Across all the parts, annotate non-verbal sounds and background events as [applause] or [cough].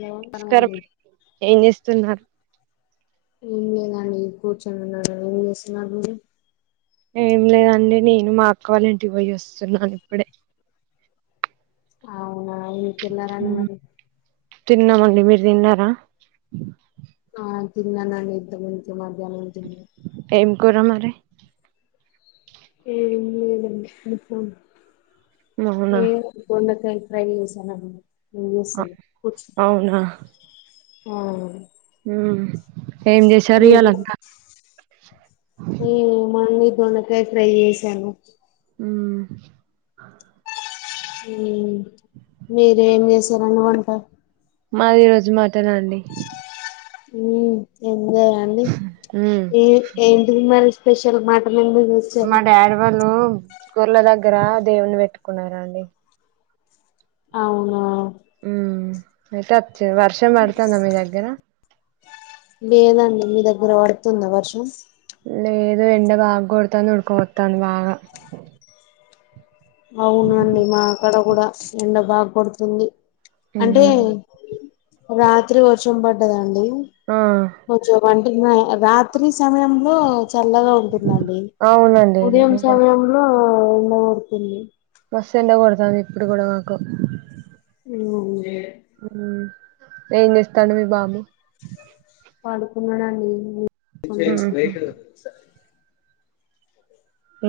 లేవం పరం నమస్కారం అండి ఏం చేస్తున్నారు ఏం లేదండి కూర్చొనిన్నాడను ఎం చేస్తున్నారు మీరు ఏం లేదండి నేను మా అక్క వాళ్ళ ఇంటికి పోయి వస్తున్నాను ఇప్పుడే అవునా మీరు తిన్నారా అండి మరి తిన్నామండి మీరు తిన్నారా ఆ తిన్నానండి ఇంతకుముందుకే మధ్యాహ్నం తిన్ ఏం కూర మరి ఏం లేదండి [unintelligible] అవునా లేదు దొండకాయి ఫ్రై చేసానండి ఏం చేస్తున్నావ్ కూచున్ అవునా ఆ హు ఏం చేసారు ఇయ్యాలంతా మేమా అండి దొండకాయి ఫ్రై చేసాను ఉహ్ ఉహు మీరూ ఏం చేశారండి వంటా మాది ఈ రోజు మటన్ అండి ఎంజాయా అండి ఉమ్ ఏ ఏంటిది మరి స్పెషల్ మటన్ ఎందుకు చేసార్ మా డాడీ వాళ్ళు గొర్ల దగ్గర దేవుణ్ణి పెట్టుకున్నారండి అవునా ఉ అయితే ఒచ్చింరు వర్షం వడుతందా మీ దగ్గర లేదండి మీ దగ్గర పడుతుందా వర్షం లేదు ఎండ బాగా కొడుతంది ఉడుకోపోతాంది బాగా అవునుండి మాకాడ కూడా ఎండ బాగోడుతుంది అంటే ఉమ్ రాత్రి వర్షం పడ్డదండి ఆ కొంచెం వంటి రాత్రి సమయంలో చల్లగా ఉంటుందండి అవునండి ఉదయం నిజంగా సమయంలో ఎండ కోడుతుంది మస్త్ ఎండ కొడతాంది ఇప్పుడు కూడా మాకు ఉ ఏం చేస్తండు మీ బాబు పాడుకున్నాడండి ఉహు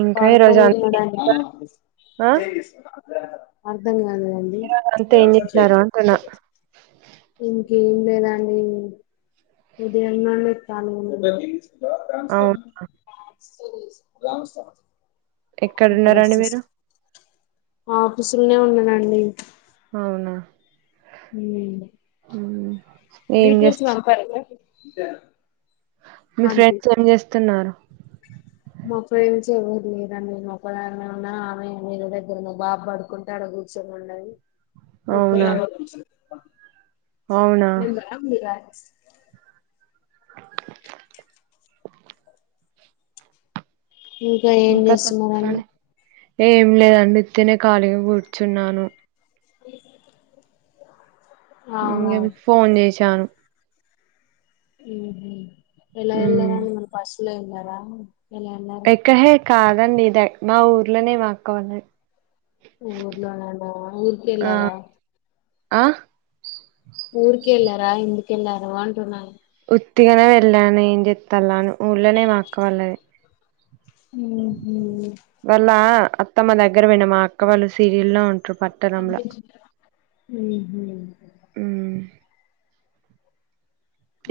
ఇంకా ఈరోజు అంత పాడుకోనున్నాడండి ఆ అర్ధం కాలేదండి ఈరోజు అంతా ఏం చేసినారు అంటున్నా ఇంకేం లేదండి ఉదయంన్న లేదు కానీ ఉండ హలో గమస్థాన అవునా గ్రామస్థనం [unintelligible] అక్కడ ఎక్కడున్నారండి వస్తే మీరు ఆఫీస్ లనే ఉన్నానండి అవునా ఉమ్ ఉమ్ ఏం డీటెయిల్స్ చేస్తు మంప్పార మీ ఫ్రెండ్స్ ఏం చేస్తున్నారు మా ఫ్రెండ్స్ ఎవ్వరు లేరు అండి నే ఒక్కదాన్నే ఉన్నా ఆమె మీ దగ్గర ను్వు బాబ పడు మా ఫ్రెండ్ ఆడా కూర్చొని ఉన్నది అవునా అవునా నక్ మిరాయి ఇష్టం ఏం ఇంకా చేస్తున్నారండి చెప్పండి ఏం లేదండి ఉత్తినే ఖాళీగా కూర్చున్నాను హ్మ్ ఇగా అవునవును మీకు ఫోన్ చేశాను ఉహు ఎలా ఉమ్ ఎల్లారండి బస్సులో ఎల్రరా ఎలా ఎల్లారు దాహేరే కాదండి ఇద మా ఊర్లోనే మాక్క వాళ్ళది ఊర్లోనేనా ఊర్క ఆ ఎళ్ళారా ఆ ఊరికి ఎళ్ళారా ఎందుకెళ్ళారా అంటున్నాను ఉత్తిగానే వెళ్ళను ఏం చేతలా ఊళ్ళనే మాఅక్క వాళ్ళది ఉహు వాళ్ళ అత్తమ్మ దగ్గర పోయిన మా అక్క వాళ్ళు సీరియల్ లో ఉంటారు పట్ ఊహు హ్మ్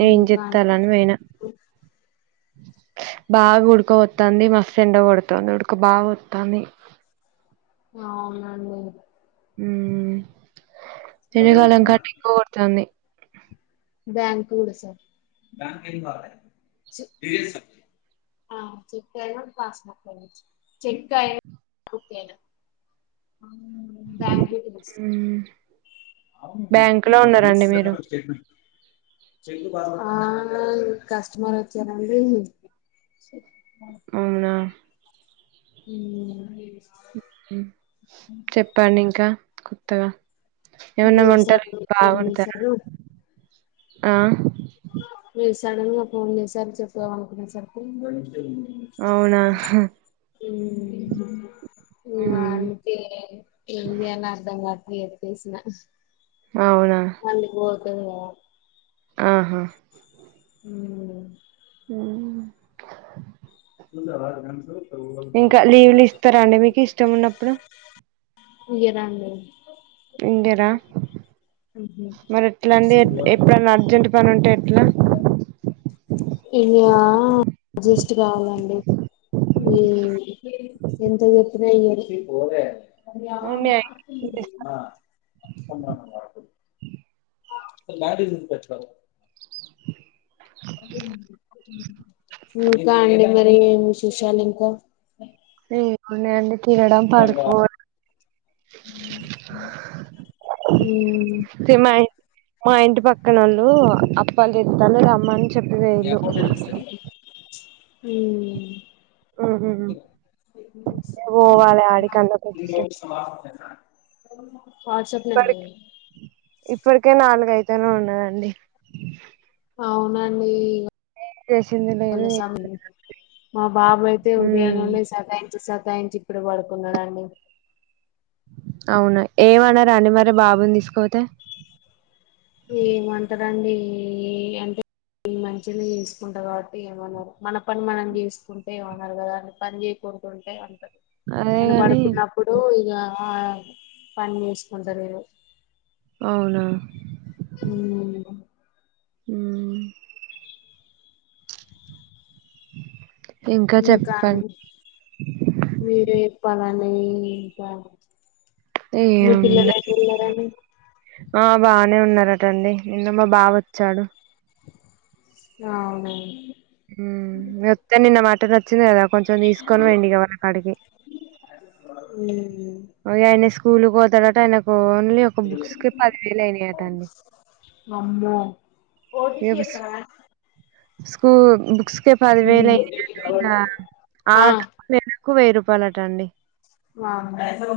ఏం ఇంకా అండి చేతల్లు అని మరి పోయినా బాగా ఉడకపోతది మస్తు ఎండ కొడతుంది ఉడక బాగా పోత్తంది అవునండి ఉమ్ ఎండకాలంకన్నా ఎక్కుకొడతాంది బ్యాంక్ కూడా సార్ చి ఆ చెక్కయిన పాస్బుక్కైనా చెక్కయి బుక్కైనా బ్యాంక్ [unintelligible] మ్మ్ అవును మీకు బ్యాంక్ లో [unintelligible] ఉన్నారండి పంపిచ్చేసా మీరు కదా స్టేట్‌మెంట్‌ ఆ కస్టమర్ వచ్చారంండి అవునా ఉమ్ ఉమ్ చెప్పండి ఇంక కొత్తగ మీరు సడన్ గా ఫోన్ చేశారు [unintelligible] మీరు సడన్ గా ఫోన్ చేశారు చెప్దాం అనుకునేసరికి అవునా ఉమ్ ఏం ఏంచేయాలో అర్థం గాట్లేదు [unintelligible] అవున మళ్ళీ పోతది కద ఆహా ఉ ఉ [unintelligible] ఇంక లీవులు ఇస్తర అండి మీకి ఇష్టం ఉన్నప్పుడు ఇయరాండి [unintelligible] మరి ఎట్ల అండి ఎప్పుడన్నా అర్జెంట్ పనుంటే ఎట్ల ఇంగ అడ్జస్ట్ కావాలండి ఉమ్ ఎంత చెప్పిన ఇయ్యరు ఉన్నాయి [unintelligible] [unintelligible] ఇంకా అండి మరి ఏమ్ విశేషాలు ఇంక ఇంగ ఎం ఉన్నాయండి ఉ [unintelligible] మా ఇంటి పక్కనోళ్ళు అప్పాలు చేత్తలు రమ్మ చెప్పలే [unintelligible] హు ఉహుహు పోవాలే ఆడికన్న కొద్దిసే వాట్సాప్ నం [inaudible] ఇప్పటికి ఇప్పటికే నాలుగైతేనే ఉన్నదండి అవునండీ చేసింది లేదు ఎ మా బాబు అయితే ఉదయం ఉమ్ నుండి సతాయించి సతాయించి ఇప్పుడు పడుకున్నాడండి అవునా ఏమనరా అండి మరి బాబుని తీసుకోపోతే ఏమంటరండి ఏ అంటే ఈ మంచినే చేసుకుంటా కాబట్టి ఏమనరు మన పని మనం చేసుకుంటే ఏమనరు కదా అ పని చే [unintelligible] అదే ఆయన గాని పడుకున్నప్పుడు ఇగా ఆ పని చేసుకుంటరు అవున హు హు ఇంకా చెప్పండి మీరే చెప్పాలండీ ఇంకా మీ ఏముంది పిల్లలెట్టున్నారండి ఆ బానే ఉన్నారటండి నిన్న మా బావోచ్చాడు ఆవునా [unintelligible] నిన్న మ [unintelligible] ఆయన స్కూల్ పోతాడట ఆయనకు ఓన్లీ ఒక బుక్స్కి పదివేలు అయినాయట అండి అమ్మో ఏ ఓటీపీ బుక్స్ చెప్పనా ఉమ్ బుక్స్కే పదివేలు అయందింట ఇంకా ఆ ఆట క్కు వెయ్యి రూపాయలట అండి వామ్మో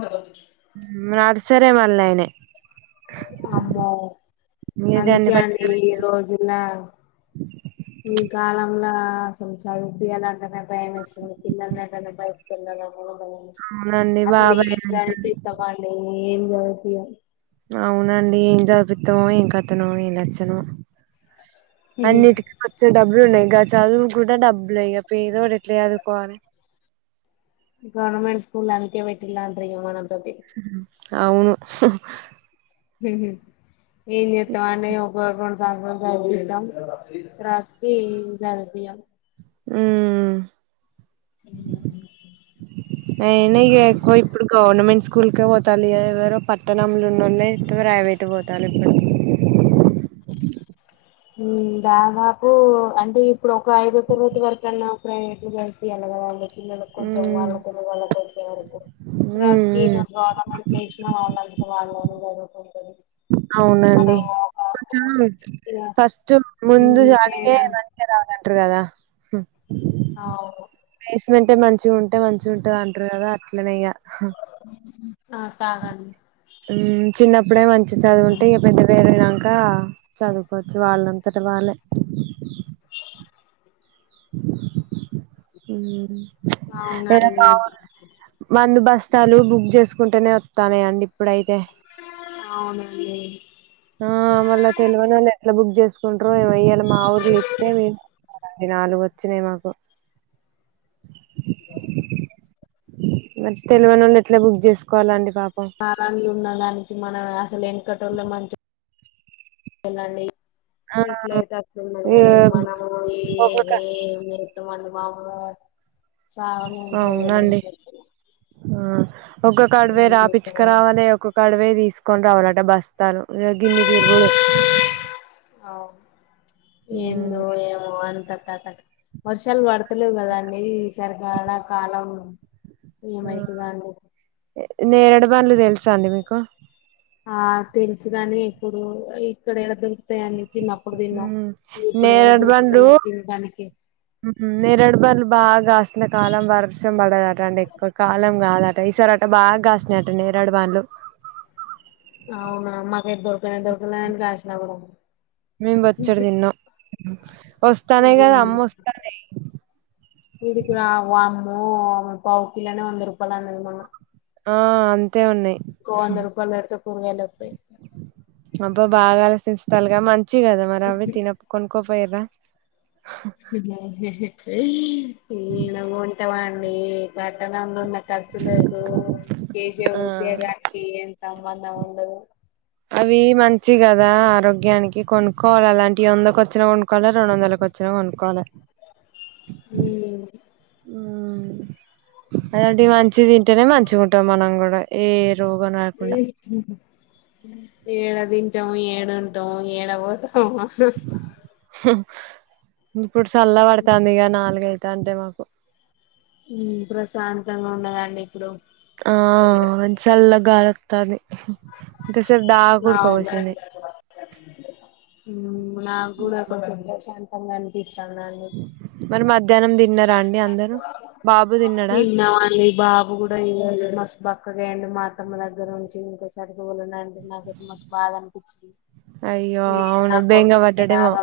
ఉమ్ నర్సరే మల్ల అయినాయి అమ్మో ఇగ అందుకే గన్ని పైసలు అండి ఈ రోజున ఈ కాలంలో అసలు సదిపియాలంటేనే భయం ఎస్తుంది పిలలంటనే బయ్ ఉమ్ అవునండి అసలు బాబాయ్ ఏమి అంట సదిపిస్తామండి ఏమి సదిపియం అవునండి ఏం జదిపితమో ఏం కథనో ఏం నచ్చను అన్నిటి కొంచెం డబ్బులు ఉన్నాయిగా చదువు కూడా డబ్బులు ఇగ పెదోడు ఎట్లా చదువుకోవాలి గవర్నమెంట్ స్కూల్ అందుకే పెట్టిలాంట మనం తొటి అవును ఉమ్ ఉమ్ హు ఏం చేస్తామండి అని ఒక రెండు సంవత్సరాలు చదిపిద్దాం లాస్ట్కీ చదిపియాం ఉమ్ అయినా ఏకువ ఇప్పుడు గవర్నమెంట్ స్కూల్కే పోతాలిగా ఎవరో పట్టణంలో ఉన్నొలె ప్రైవేట్ పోతాలు ఇప్పుడు ఉమ్ దాదాపు అంటే ఇప్పుడు ఒక ఐదో తరగతి వరకు అన్నా ప్రైవేట్ లో జరిపియాలి కదా అండి పిల్లలకి కొంచెం ఉమ్ వాళ్ళ తెలివి వాళ్ళకి వచ్చే వరకు ఉమ్ ఇక గవర్నమెంట్లు వేసినా వాళ్లంతాట వాళ్లే చదువుకుంటారు అవునండి కొంచెం ఇగ ఫస్ట్ ముందుది అడిగే ఉన్నందుకైనా నన్ తే రావాలంటారు కదా అవును బేస్మెంట్ మంచిగా ఉంటే మంచిగ ఉంటది అంటారు కదా అట్లనే ఇగ ఉమ్ ఆ తాగండి ఉమ్ చిన్నప్పుడే మంచి చదువుంటే ఇక పెద్ద పెరినక చదువుకోవచ్చు వాళ్ళంతట వాళ్ళే ఉమ్ అవునండి ఏరణవల్ మందు బస్తాలు బుక్ చేసుకుంటేనే వస్తాన్నాయి అండి ఇప్పుడైతే అవునండి ఆ మళ్ళా తేల్వనోళ్లు ఎట్లా బుక్ చేసుకుంటారో ఏమో ఇయాలా మా ఊర్లో ఎక్కుతే ది నాలుగు వచ్చినాయి మాకు మరి తెలవనోళ్ళు ఎట్లా బుక్ చేసుకోవాలండి పాపం కారావి ఉన్న దానికి మనం అసలు వెనుకటోల్లో మంచి వెళ్ళండి అ ఎట్ల అయితే వస్తున్నారు కానీ మనము ఒక్కొక్క ఏమి ఏమి [unintelligible] మము చానా చదవలేం అవునండి సరికి ఆ ఒక్కొక్కడ్ పోయ్ చేద్దామని రాపచ్చుకురావలే ఒక్కో కడవే తీసుకొని రావలట బస్తారు ఇగ గిన్ని తిరుగుడు అవ్ ఎందో ఏమో అంత కథ వర్షాలు పడతలేవు కదండి ఈ సరి వాన కాలం ఏమైతుందో అండి ఎ నేరడు పండ్లు తెలుసా అండి మీకు ఆ తెలుసుగాని ఇప్పుడు ఇక్కడ ఎడా దొరుకుతాయండి చిన్నప్పుడు తిన్న ఇప్పుడు ఎడ దొరుకుతున్నాయి తినడానికి ఉమ్ నేరేడు పండ్లు బాగా కాసిన కాలం వర్షం పడదటండి ఎక్కువ కాలం కాదట ఈసారట బాగా కాస్తునయయట నేరడ బండ్లు అవునా మాకైతే దొరకనా దొరకలే అని కాసినా కూడా మేం బోచ్చడు తిన్నం వస్త అ ఈడీకు రా వామ్మో పౌవు కిలోనే వంద రూపాయలన్నది మొన్న ఆ అంతే ఉన్నాయి ఇంకొ వంద రూపాయలు పెడితే కూరగాయలు వతయి అబ్బా బాగా ఆలోచిస్తాల్లు గా మంచి కదా మరి అవ్వి తిన కొనుక్కపోయరా ఈ నవ్వు ఉంటావా అండి పట్టణంలో న ఖర్చు లేదు చేశే ఆ ఉద్యోగానికి ఏం సంబంధం ఉండదు అవి మంచి కదా ఆరోగ్యానికి కొనుక్కోవాలి అలాంటివి వందకి వచ్చినా కొనుక్కోవాలి రెండు వందల వచ్ చ్చిన కొనుక్కో ల ఉ అలాంటి మంచి తింటేనే మంచి ఉంటాం మనం కూడా ఏ రోగం రాకుండా ఏడ తింటాం ఏడు ఉంటాం ఏడ పోతాం ఇప్పుడు చల్ల పడుతాందిగ ఇక నాలుగైతాంటే మాకు ప్రశాంతంగా ఉన్నాదండి ఇప్పుడు ఆ సల్లగా గాలోతంది ఎంతసేపు ద నా నాకు కూడా అసల్కి మోషన్స్ ఇంగనిపిస్తన్దండి మరి మధ్యాహ్నం తిన్నారా అండి అందరు బాబు తిన్నాడా ఈ బాబు కూడా ఇగ మస్తు బక్కగయిండు మా తమ్మ దగ్గర నుంచి ఇంకోసరితొలనని నాకైతే మస్తు బాధ అనిపించింది అయ్యో అవును బేంగ వడ్డడేమో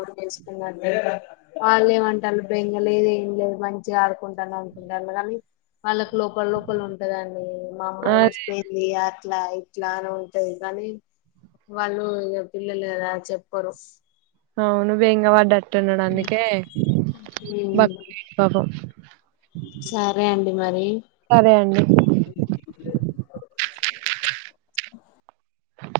వాళ్లేమంటాల్లు బెంగ లేదు ఏం లేదు మంచిగా ఆడుకుంటాడు అనుకుంల్లు కానీ వాళ్ళకి లోపల లోపల ఉంటదండి మా అమ్మ అదే చూసిపోయింది అట్లా ఇట్లా అని ఉంటది కానీ వాళ్ళు ఇగ పిల్లలు గదా చెప్పరు అవును బేంగ వడ్డట్టున్నాడు అందుకే ఉమ్ బక్కగయిండు పాపం సరే అండి మరి సరే అండి